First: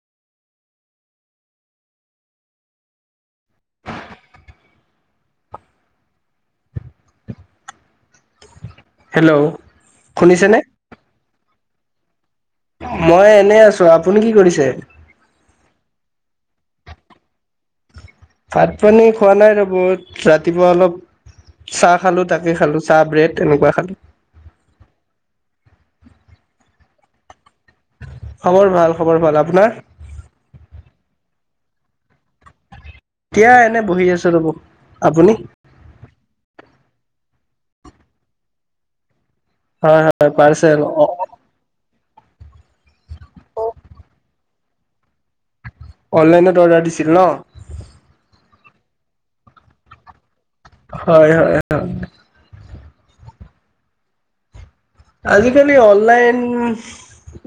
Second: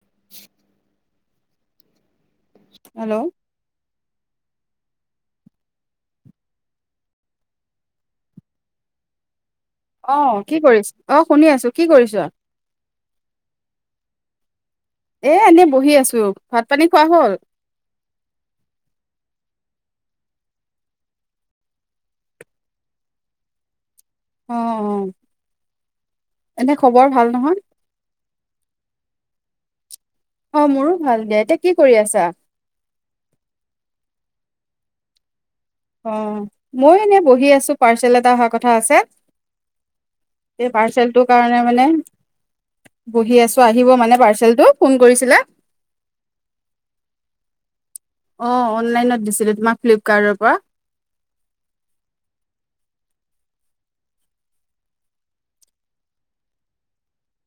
[inaudible] Hello hello অ শুনিছেনে? কি কৰিছ অ শুনি আছো কি কৰিছ? মই এনে আছো। আপুনি কি কৰিছে? এ এনে বহি আছো। ভাত পানী খোৱা হল? ভাত পানী খোৱা নাই ৰব ৰাতিপুৱা অলপ চাহ খালো তাকে খালো চাহ ব্ৰেড এনেকুৱা খালো। অ অ এনে খবৰ ভাল নহয় খবৰ ভাল খবৰ ভাল। আপোনাৰ? অ মোৰো ভাল দে। এতিয়া কি কৰি আছা? এতিয়া এনে বহি আছো ৰ'ব। আপুনি? অ মই এনে বহি আছো পাৰ্চেল এটা অহা কথা আছে। হয় হয় স পাৰ্চেল পাৰ্চেলটো কাৰণে মানে বহি আছো আহিব মানে পাৰ্চেলটো ফোন কৰিছিলে। অনলাইনত অৰ্ডাৰ দিছিল ন? অনলাইন দিছিলো তোমাক ফিলিপকাৰ্টৰ পৰা। হয় হয় হয় আজিকালি অনলাইন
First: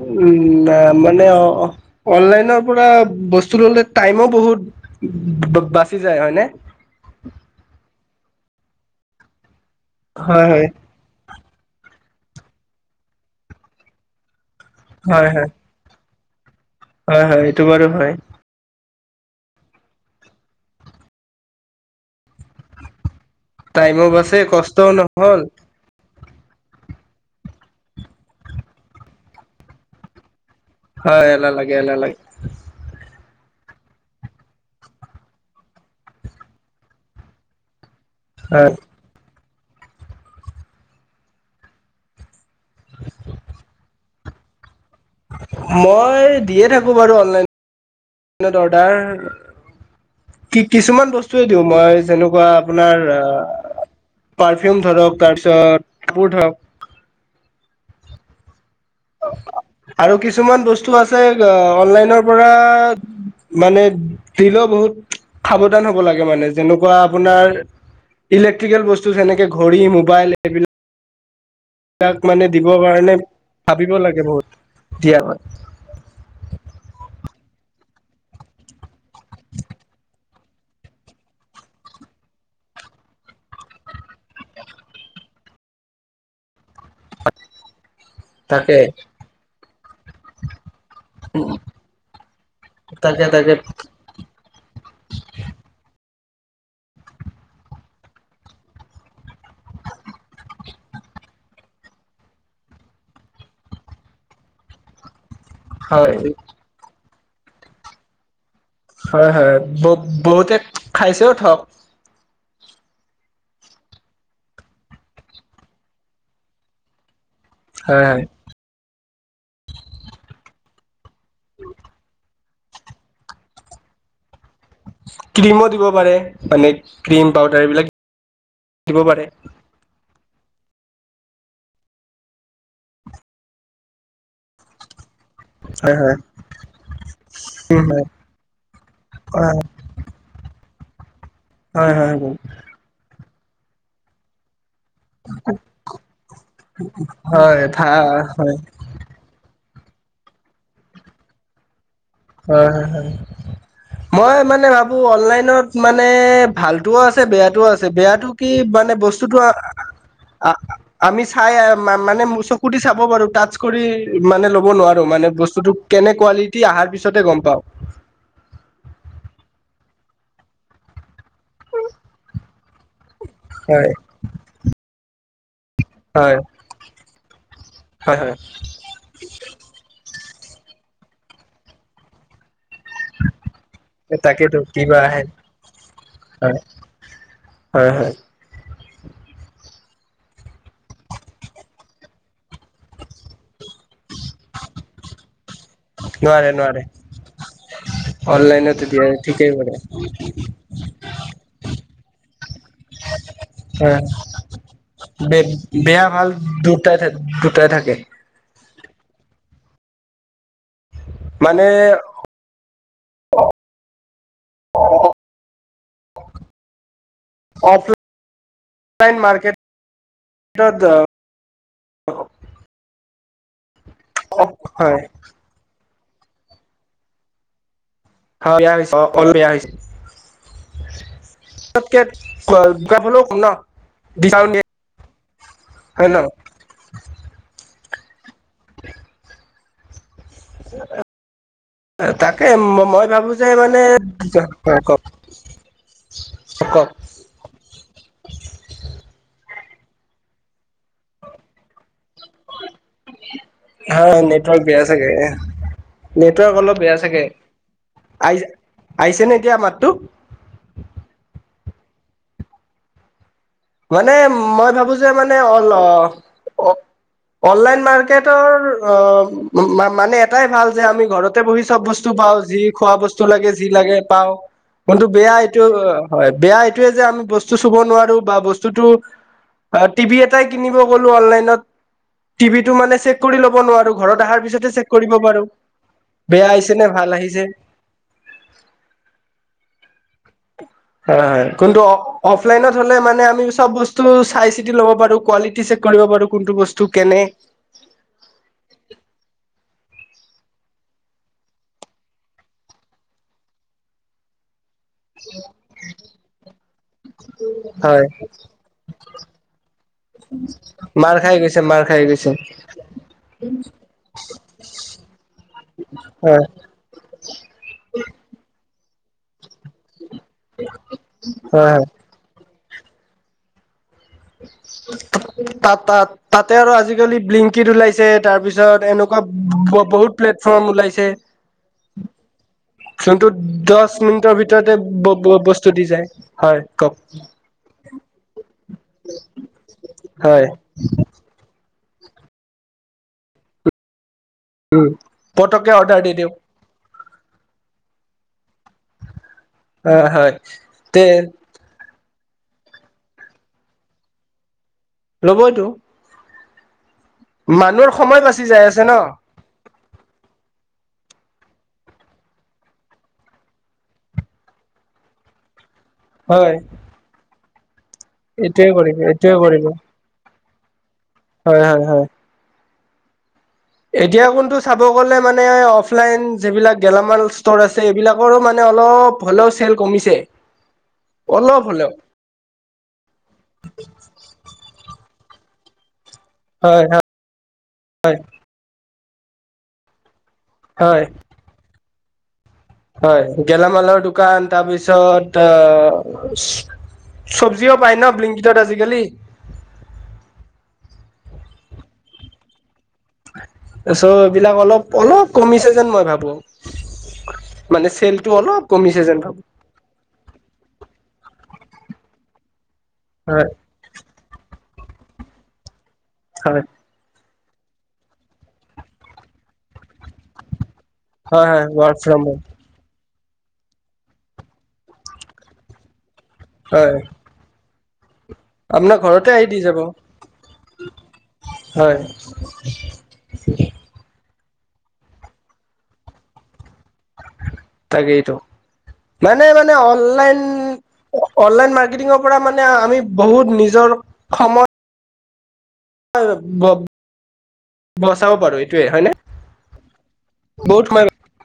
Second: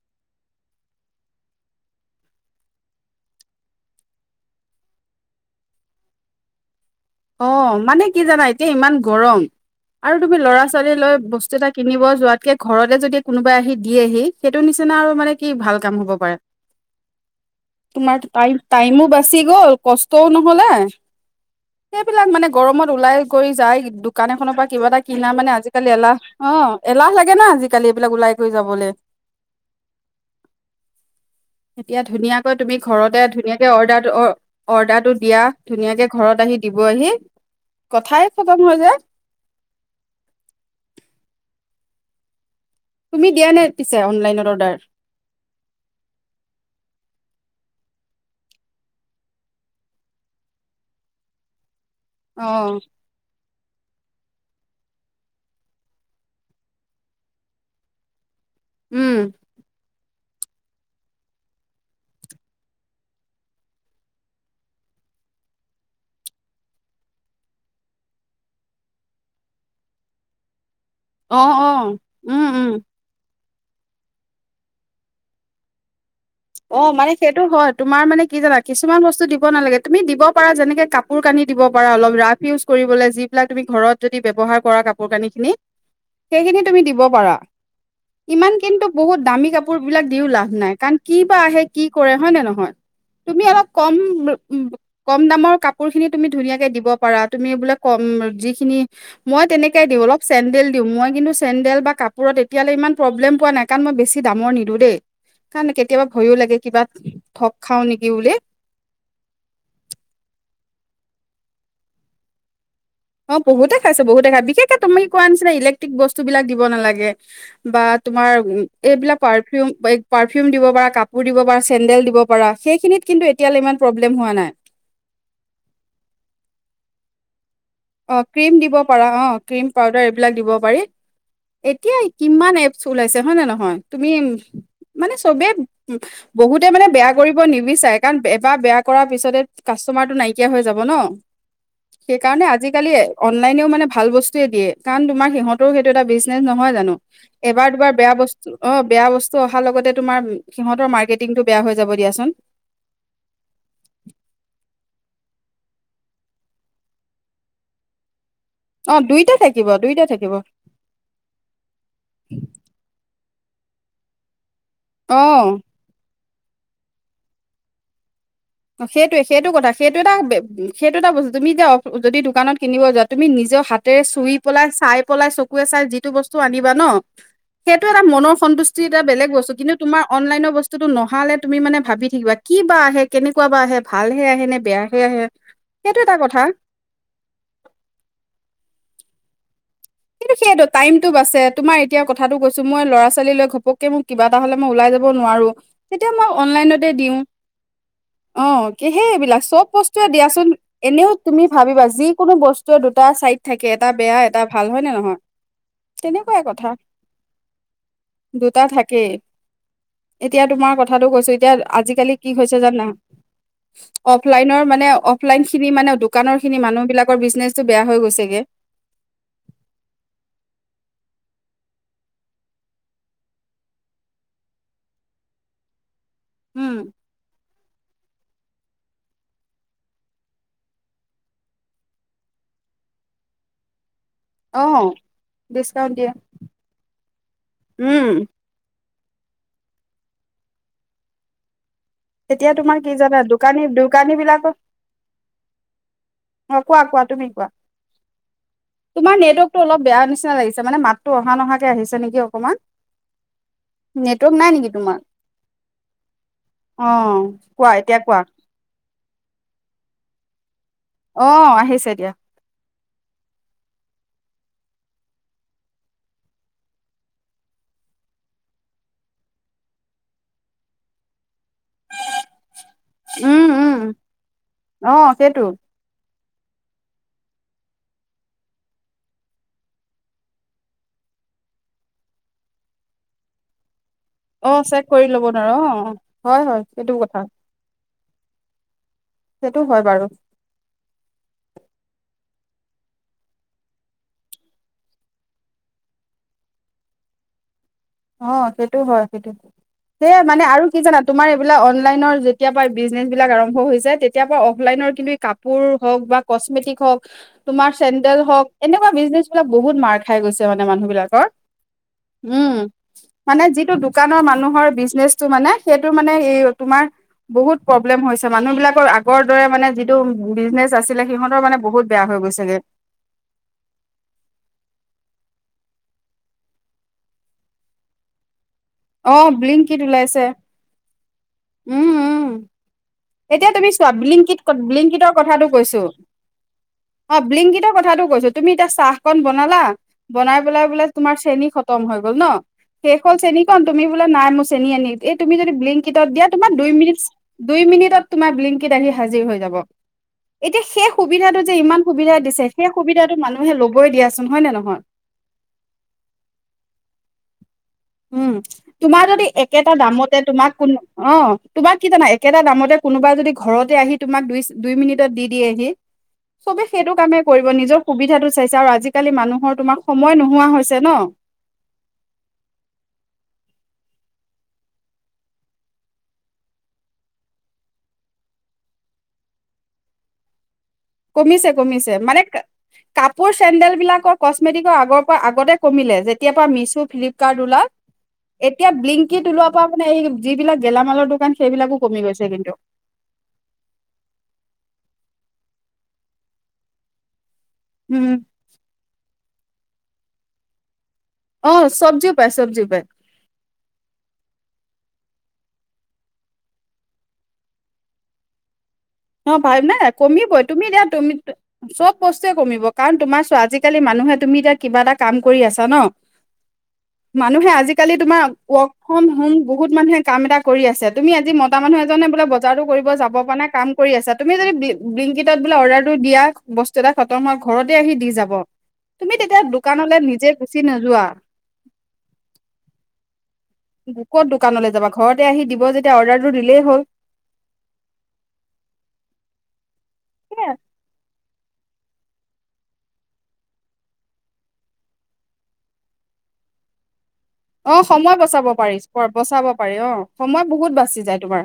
উম, ন- মানে অ'- অনলাইনৰ পৰা বস্তু ল'লে টাইমো বহুত ব- বাচি যায়, হয়নে? অ'। মানে কি জানা? এতিয়া ইমান গৰম আৰু তুমি হয় হয় ল'ৰা-ছোৱালী লৈ বস্তু এটা কিনিব যোৱাতকে, ঘৰতে যদি কোনোবাই আহি দিয়েহি সেইটো নিচিনা আৰু হয় মানে কি হয় ভাল কাম হ'ব পাৰে। হয় হয় এইটো বাৰু হয়। তোমাৰটো টাই- টাইমো বাচি গ'ল, কষ্টও নহলে। সেইবিলাক মানে গৰমত ওলাই কৰি যায়। টাইমো দোকান বাছে এখনৰ পৰা কিবা কষ্টও এটা কিনা নহ'ল মানে আজিকালি এলাহ অ'। এলাহ লাগে না, আজিকালি এইবিলাক ওলাই কৰি যাবলৈ। হয় এলাহ লাগে এলাহ এতিয়া লাগে ধুনীয়াকৈ তুমি ঘৰতে ধু নীয়াকে অৰ্ডাৰটো- অ'- অৰ্ডাৰটো দিয়া, ধুনীয়াকে ঘৰত আহি দিবহি। কথাই খতম হয় হৈ যায়। তুমি দিয়া নে পিছে অনলাইনত অৰ্ডাৰ? মই দিয়ে থাকোঁ বাৰু অনলাইনত অৰ্ডাৰ। কি- কিছুমান বস্তুৱে দিওঁ মই, অ যেনেকুৱা আপোনাৰ অ' পাৰফিউম ধৰক, তাৰপিছত কাপোৰ ধৰক। উম আৰু কিছুমান বস্তু আছে অ'- অনলাইনৰ পৰা মানে দিলেও বহুত সাৱধান হ'ব লাগে মানে। যেনেকুৱা আপোনাৰ ইলেক্ট্ৰিকেল বস্তু যেনেকে ঘড়ী, মোবাইল এইবিলাক অ অ ক উম মানে উম দিবৰ কাৰণে ভাবিব লাগে বহুত, দিয়াৰ আগত। অ' মানে সেইটো হয়। তোমাৰ মানে কি জানা? কিছুমান বস্তু দিব নালাগে। তুমি দিব পাৰা, যেনেকে কাপোৰ-কানি দিব পাৰা, অলপ ৰাফ ইউছ কৰিবলৈ যিবিলাক তুমি ঘৰত যদি ব্যৱহাৰ কৰা কাপোৰ-কানিখিনি সেইখিনি তুমি দিব পাৰা। ইমান তাকে কিন্তু বহুত দামী কাপোৰ বিলাক দিওঁ লাভ নাই। কা কি বা আহে? কি কৰে? হয় নে নহয়? তাকে তুমি তাকে অলপ কম- কম দামৰ কাপোৰ তুমি ধুনীয়াকে দিব পাৰা। তুমি বোলে কম- যিখিনি মই তেনেকে দিওঁ অলপ। চেণ্ডেল দিওঁ। মই কিন্তু চেণ্ডেল বা কাপোৰত এতিয়ালৈ ইমান প্ৰব্লেম পোৱা নাই। কাৰণ মই বেছি দামৰ নিদিও দে। কা কেতিয়াবা হয় ভয়ো লাগে, কিবা ঠগ খাওঁ নেকি বুলি। হয় - হয়। ব- বহুতে খাইছেও ঠগ। অ' বহুতে খাইছে, বহুতে খায়। ‌ বিশেষকে তুমি কি কোৱা নিচিনা ইলেক্ট্ৰিক বস্তুবিলাক দিব নালাগে। বা হয় হয় তোমাৰ উম- এইবিলাক পাৰফিউম এ- পাৰ ফিউম দিব পাৰা, কাপোৰ দিব পাৰা, চেন্ডেল দিব পাৰা। সেইখিনিত কিন্তু এতিয়ালৈ ইমান প্ৰব্লেম হোৱা নাই। ক্ৰীমো দিব পাৰে, মানে ক্ৰীম পাউদাৰ এইবিলাক অ' ক্ৰীম দিব পাৰা, অ' ক্ৰীম, পাউদাৰ এই বিলাক দিব পাৰি। এতিয়া কিমান এপছ ওলাইছে, হয় নে নহয়? তুমি মানে চবে- হয় হয় বহুতে মানে বেয়া কৰিব নিবিচাৰে, কাৰণ এবাৰ বেয়া কৰাৰ পিছতে হয় কাষ্টমা মাৰতো নাইকিয়া হৈ যাব ন'। হয় - হয় বৌ। এ অনলাইনেও মানে ভাল বস্তুৱে দিয়ে। কাৰণ তোমাৰ সিহঁতৰো সেইটো এটা বিজনেছ, নহয় জানো? এবাৰ - দুবাৰ ভাল বেয়া হয় বস্তু, হয় অ' বেয়া বস্তু অ হাৰ লগতে তোমাৰ সিহঁতৰ মাৰ্কেটিঙটো বেয়া হৈ যাব দিয়াচোন হয় - হয় - হয়। মই মানে ভাবো অনলাইন নত মানে ভালোটোও আছে, বেয়াটোও আছে। বেয়াটো কি মানে অ দুইটা বস্তুটো আ- থাকিব দুইটা থাকিব আ- আমি চাই মা- মানে চকু দি চাব পাৰোঁ। টাচ কৰি মানে ল'ব নোৱাৰোঁ, মানে অ বস্তুটো কেনে কুৱালিটি অহাৰ পিছ ছতহে গম পাওঁ। অ' সেইটোৱে, সেইটো কথা। সেইটো এটা বে- সেইটো এটা ব তুমি এতিয়া অ' যদি দোকানত কিনিব যোৱা, তুমি নিজৰ হয় হাতেৰে চুই পলাই, চাই পলাই, চ কুৱে চাই যিটো বস্তু হয় আনিবা ন', সেইটো এটা হয় মনৰ হয় সন্তুষ্টি এটা বেলেগ বস্তু কিন্তু তুমাৰ অনলাইনৰ বস্তুতটো নহালে তুমি মানে ভাবি থাকিবা কি বা আহে কেনেকুৱা বা আহে ভালহে আহে নে তাকেতো কিবা বেয়াহে আহে সেইটো এটা কথা হয় হয় হয় কিন্তু সেইযটো টামটো বাছে তোমাৰ এতিয়া কথাটো কৈছো মই ল'ৰা ছোৱালীলৈ ঘপকে মোক কিবাটা হ'লে মই ওলাই য নোৱাৰো এতিয়াটো মই নোৱাৰে নোৱাৰে অনলাইনতে দিওঁ অ অনলাইনতো কি দিয়ে সেইবিলাক ঠিকেই চব কৰে বস্তুৱয়ে দিয়াচোন এনেও তুমি ভাবিবা যি কোনো বস্তুৱে দুটা চাইড থাকে এটা হয় বেয়া এটা ভাল হয় নে নহয় বেয়া ভাল তেনেকুৱাই কথা দুটাই দুটাই থাকে দুটা থাকে ই এতিয়া তোমাৰ কথাতটো কৈছো এতিয়া মানে আজিকালি কি হৈছে জানা অফলাইনৰ মানে অফলাইন খিনি মানে দোকানৰ খিনি মানুহ বিলাক বিজনেচটো বেয়া হৈ গৈছেগে এটাদ অ হয় উম অ এয়া হৈছে অ অল এয়া হৈছে তাতকে গ ভলেও খুম ন ডিচকাউণ্ট অ দিয়ে ডিচকাউন্ট হয় দিয়া ন উম [unintelligible] [unintelligible] তাকে তেতিয়া তোমাৰ কি মই জানা ভাবো যে দোকানী মানে দোকানী বিলাকৰ অ কোৱা কওক কোৱা তুমি কোৱা তোমাৰ নেট ৱৰ্কটো অলপ বেয়া নিচিনা লাগিছে মানে মাততো অহা নহাকে আহিছে নেকি অকনমান হা নেটৱৰ্ক বেয়া চাগে নেটৱৰ্ক অলপ অ বেয়া চাগে কোৱা এতিয়া কোৱা আই আহিছে নে এতিয়া মাততো অ আহিছে এতিয়া মানে মই ভাবো যে মানে অল অনলাইন মাৰ্কেটৰ মানে এটাই ভাল যে আমি ঘৰত তাতে বহি চব বস্তু পাওঁ যি খোৱা বস্তু লাগে উম যি উম লাগে পাওঁ অ কোনটো বেয়া সেইটো এইটো অ হয় বেয়া এইটোয়ে যে আমি বস্তু চুব নোৱাৰো বা বস্তু বস্তুটো টিভি এটাই কিনিব গলো অনলাইনত টিভিটো মানে চেক কৰি ল'ব নোৱাৰো ঘৰত অহাৰ অ পিছতে চেক কৰি কৰিব ল'ব পাৰো নোৱাৰো অ হয় বেয়া হয় আহিছে নে সেইটো ভাল কথা আহিছে সেইটো হয় বাৰু হয় হয় কিন্তু অফলাইনত হলে মানে আমি চব বস্তু চাই চিতি লব পাৰো কোৱালিটি কৰিব পাৰো কোনটো বস্তু কেনে অ সেইটো হয় সেইটো সেয়া মানে আৰু কি জানা তোমাৰ এইবিলাক অনলাইনৰ যেতিয়া পৰা বিজনেচ বিলাক আৰম্ভ হৈছে তেতিয়া পৰা অফলাইন কাপোৰ হওক বা কস্মেটিক হওক তোমাৰ হয় চেন্দেল হওক এনেকুৱা বিজনেচ বিলাক বহুত মাৰ খাই গৈছে মানে মানুহ মাৰ বিলাকৰ খাই গৈছে মাৰ খাই গৈছে উম মানে যিটো দোকানৰ মানুহৰ বিজনেচটো মানে সেইটো মানে এই হয় তোমাৰ বহুত প্ৰব্লেম হৈছে মানুহ বিলাক আগৰ দৰে মানে যিটো বিজনেচ আছিলে সিহঁতৰ মানে হয় হয় বহুত বেয়া হৈ গৈছেগে তাত তাত তাতে আৰু আজিকালি ব্লিংকিত ওলাইছে তাৰ পি পিছত অ ব্লিংকিট এনেকুৱা বহুত ওলাইছে প্লেটফৰ্ম ওলাইছে উম উম যোনটো এতিয়া তুমি চোৱা দহ মিনিটৰ ভিতৰতে বিল্লিংকিতৰ কথাটো বস্তু কৈছো দি যায় হয় কওক অ ব্লিংকিতৰ কথা কৈছোঁ তুমি এতিয়া চাহ কন বনালা বনাই হয় পেলাই বোলে তোমাৰ চেনী খতম হৈ গ'ল ন শেষ হ'ল চেনীকন তুমি নাই মোৰ চেনি উম আনি এই তুমি যদি পতককে অৰ্ডাৰ বিংকটত দি দিয়া দিওঁ তোমাৰ দুই মিনিট দুই মিনিট। তোমাৰ বিল্লিংকিত আহি হাজিৰ হৈ যাব। হয় হয় এতিয়া সেই তে সুবিধাটো যে ইমান সুবিধা দিছে। সেই সুবিধাতো মানুহে লবই দিয়াচোন হয় নে নহয়? লবইটো উম বাচি যাই আছে ন তোমাৰ যদি একেটা দামতে তোমাক কোনো অ' তোমাক কি জানা একেটা দামতে কোনোবাই যদি ঘৰতে আহি তোমাক দুই দুই মিনিটত দি দিয়েহি হয় চবে সেইটো কামেই কৰিব নিজৰ সুবিধাটো চাইছে এইটোৱে আৰু কৰিব আজিকালি এইটোৱে মানুহৰ কৰিব তোমাৰ সময় নোহোৱা হৈছে। ছে ন হয় হয় হয়। এতিয়া কোনটো চাব গলে মানে অফলাইন যিবিলাক গেলামাল ষ্টৰ আছে। এইবিলাকৰো মানে অলপ হ'লেও চেল কমিছে। কমিছে অলপ হ'লেও কমিছে মানে কাপোৰ, চেণ্ডেল বিলাকৰ কচমেটিকৰ আগৰ আগতে কমিলে যেতিয়া পৰা মিছো হয় হয় ফ্লিপকাৰ্ট ওলাই হয় এতিয়া ব্লিক কিট ওলোৱা পা মানে এই যিবিলাক হয় গেলামালৰ দোকান সেইবিলাকো কমি গৈছে কিন্তু হয় গেলামালৰ দোকান তাৰপিছত আ চব্জিও পায় উম, ন ব্লিংকীটত আজিকালি! অ' চব্জিও পায় চব্জিও পায়। তাৰছ এইবিলাক অলপ অলপ কমিছে যেন মই ভাবো। মানে চেলটো অলপ কমিছে যেন অ' ভাবো ভাই নাই কমিব তুমি দিয়া তুমি চব বস্তুৱে কমিব। কাৰণ তোমাৰ চোৱা হয় আজিকালি মানুহে তুমি এতিয়া কিবা এটা কাম কৰি আছা ন হয়। মানুহে আজিকালি তোমাৰ ৱৰ্ক ফ্ৰম হোম বহুত মানুহে কাম এটা কৰি আছে। তুমি আজি হয় মতা হয় মানুহ ৱৰ্ক এজনে ফ্ৰম বোলে হোম বজাৰতো কৰিব যাব পৰা নাই কাম কৰি আছা তুমি যদি ব্ৰিইংকিতত বোলে অৰ্ডাৰটো দিয়া বস্তু হয় এটা খতম হ হয় ঘৰতে আহি দি যাব। আপোনাৰ তুমি ঘৰতে তেতিয়া আহি দি যাব দোকানলৈ নিজে গুচি নোযোৱা। হয়। ক'ত দোকানলৈ যাবা ঘৰতে আহি দিব যেতিয়া অৰ্ডাৰটো দিলেই হ'ল। তাকেইতো মানে মানে অনলাইন। সেয়াই অনলাইন মাৰ্কেটিঙৰ পৰা মানে আমি বহুত নিজৰ সময় হয় ব্ব [inaudible] অ' সময় বচাব পাৰি হয়নে বচাব পাৰি। অ' সময় বহুত বাচি যায় তোমাৰ।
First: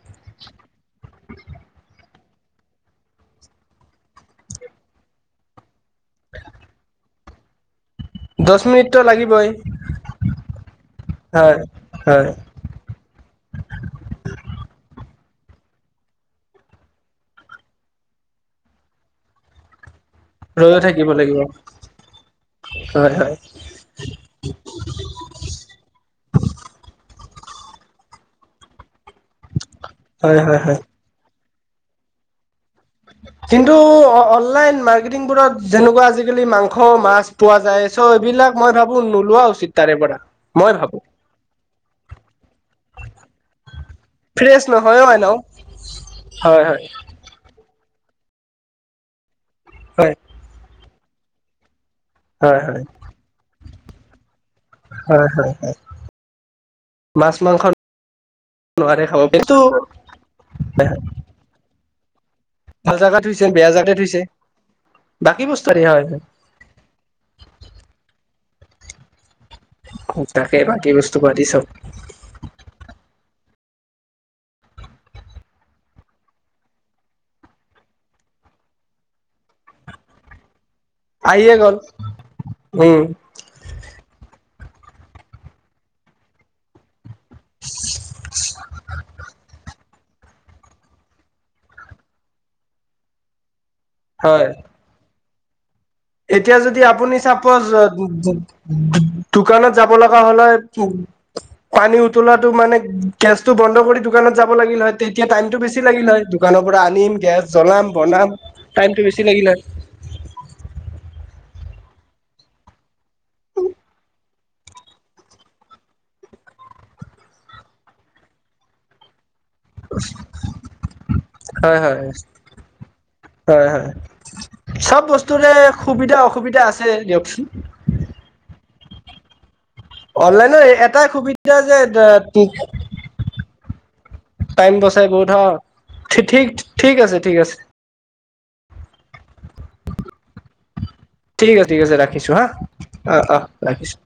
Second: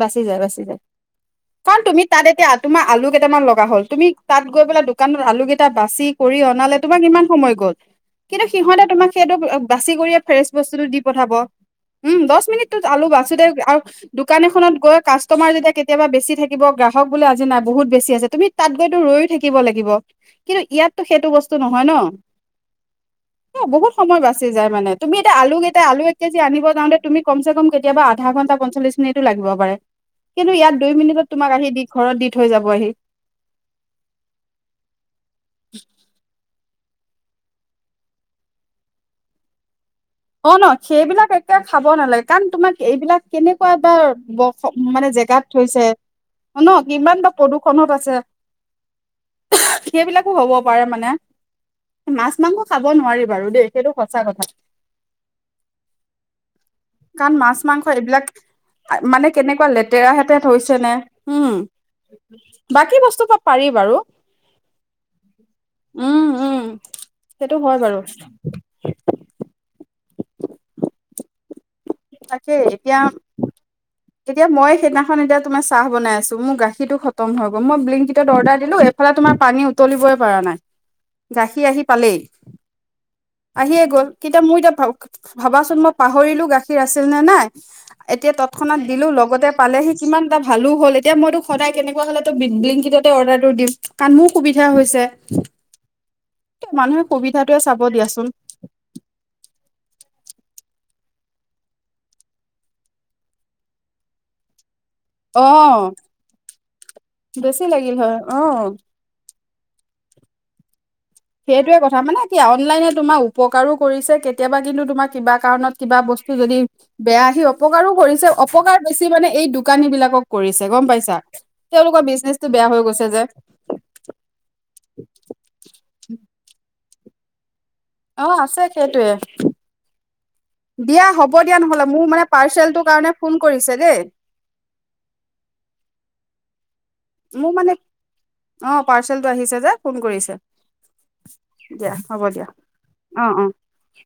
বাচি যায় বাচি যায় কাৰণ তুমি তাত এতিয়া তোমাৰ আলু কেইটামান লগা হ'ল তুমি তাত গৈ পেলাই দোকানত আলু কেইটা বাচি কৰি অনালে তোমাৰ কি সময় গ'ল কিন্তু দহ সিহঁতে মিনিটতো তোমাক লাগিবই সেইটো বাছি কৰি ফ্ৰেচ বস্তুটো দি পঠাব। হয় উম হয় দহ মিনিটত আলু বাচি দে আৰু দোকান এখনত গৈ কাচ তোমাৰ যেতিয়া কেতিয়াবা বেছি থাকিব গ্ৰাহক বোলে আজি নাই বহুত বেছি আছে। তুমি তাত গৈতো ৰৈয়ো থাকিব। লাগিব কিন্তু ৰৈয়ো ইয়াতো থাকিব সেইটো লাগিব বস্তু নহয় ন। হয় হয় বহুত সময় বাচি যায় মানে। তুমি এটা আলুকেইটা আলু এক কেজি আনিব যাওঁতে তুমি কম চে কম কেতিয়াবা আধা ঘণ্টা পঞ্চল্লিশ মিনিটো লাগিব পাৰে হয় কিন্তু হয় ইয়াত হয় দুই মিনিটত তোমাক আহি দি ঘৰত দি থৈ যাব আহি। কিন্তু অনলাইন অৰ্কেথিগবোৰত যেনেকুৱা আজালি মাং [inaudible] স মাছ পোৱা যায় চ' এইবিলাক মই ভাবো নোলোৱা উচিত। তাৰে পৰা অ' ন মই ভাবো সেইবিলাক একে খাব নালাগে। কাৰণ তোমাক এইবিলাক কেনেকুৱা বৰ্ষ ফ্ৰেছ নহয়ও মানে এনেও জেগাত থৈছে হয় ন হয় কিমান বা প্ৰদূষণত আছে। যে হয় সেইবিলাকো হ'ব পাৰে মানে। মাছ হয় মাংস হয় খাব নোৱাৰি বাৰু দেই সেইটো সঁচা কথা। হয় হয়। কাৰণ মাছ মাংস এইবিলাক নোৱাৰে খাব মানে কেনেকুৱা কিন্তু লেতেৰা হাতে থৈছে নে ভাল হম বাকী জাগাত বস্তুবা থৈছে পাৰি বেয়া জাগাতে বাৰু। থৈছে বাকী বস্তু আদি হয় উম উম সেইটো হয় বাৰু তাকে বাকী বস্তু পাতি চব তাকে এতিয়া এতিয়া মই সেইদিনাখন এতিয়া তোমাৰ চাহ বাইছো মোৰ গাখীৰটো খতম হৈ গ' মই ব্লিংকিটত অৰ্ডাৰ দিলো এইফালে এ তোমাৰ পানী উতলিবই পৰা নাই আহিয়ে গাখীৰ গ'ল আহি পালেই উম আহিয়ে গ'ল কেতিয়া মোৰ এতিয়া ভাবাচোন মই পাহৰিলো গাখীৰ আছে নে নাই এতিয়া তৎক্ষণাত দিলো লগতে পালেহি কিমান এটা ভালো হ'ল এতিয়া মইতো সদায় কেনেকুৱা হ'লে বিংকিটতে অৰ্ডাৰটো দিম কাৰণ মোৰ হয় সুবিধা হৈছে এতিয়া যদি মানুহে আপুনি সুবিধাটোৱে চাপজ চাব দিয়াচোন দোকানত যাব লগা হলে পানী উতলাটো মানে গেছতটো বন্ধ কৰি দোকানত যাব লাগিল হয় তেতিয়া অ টাইম টো বেছি লাগিল হয় দোকানৰ পৰা আনিম গেছ বেছি জ্বলাম লাগিল হয় বনাম অ টাইম টো বেছি লাগিলে হয় সেইটয়ে কথা মানে কি অনলাইনে তোমাৰ উপকাৰো কৰিছে কেতিয়াবা কিন্তু তোমাৰ কিবা কাৰণত কিবা বস্তু বস্তু যদি বেয়া আহি অপকাৰো কৰিছে অপকাৰ বেছি মানে এই দোকানী বিলাকক কৰিছে গম পাইছা হয় হয় তেওঁলোকৰ হয় বিজনেচটো বেয়া হৈ গৈছে যে হয় চব বস্তুৰে সুবিধা অসুবিধা আছে দিয়কচোন অ আছে সেইটোৱে অনলাইনৰ দিয়া এটাই হ'ব সুবিধা দিয়া নহ'লে মোৰ মানে যে পাৰ্চেলটোৰ কাৰণে ফোন কৰিছে দেই টাইম বচাই বহুত হা ঠিক আছে ঠিক মোৰ আছে মানে অ পাৰ্চেলটো আহিছে যে ফোন কৰিছে ঠিক আছে ঠিক দিয়া আছে হ'ব ৰাখিছো হা দিয়া অ অ ৰাখিছো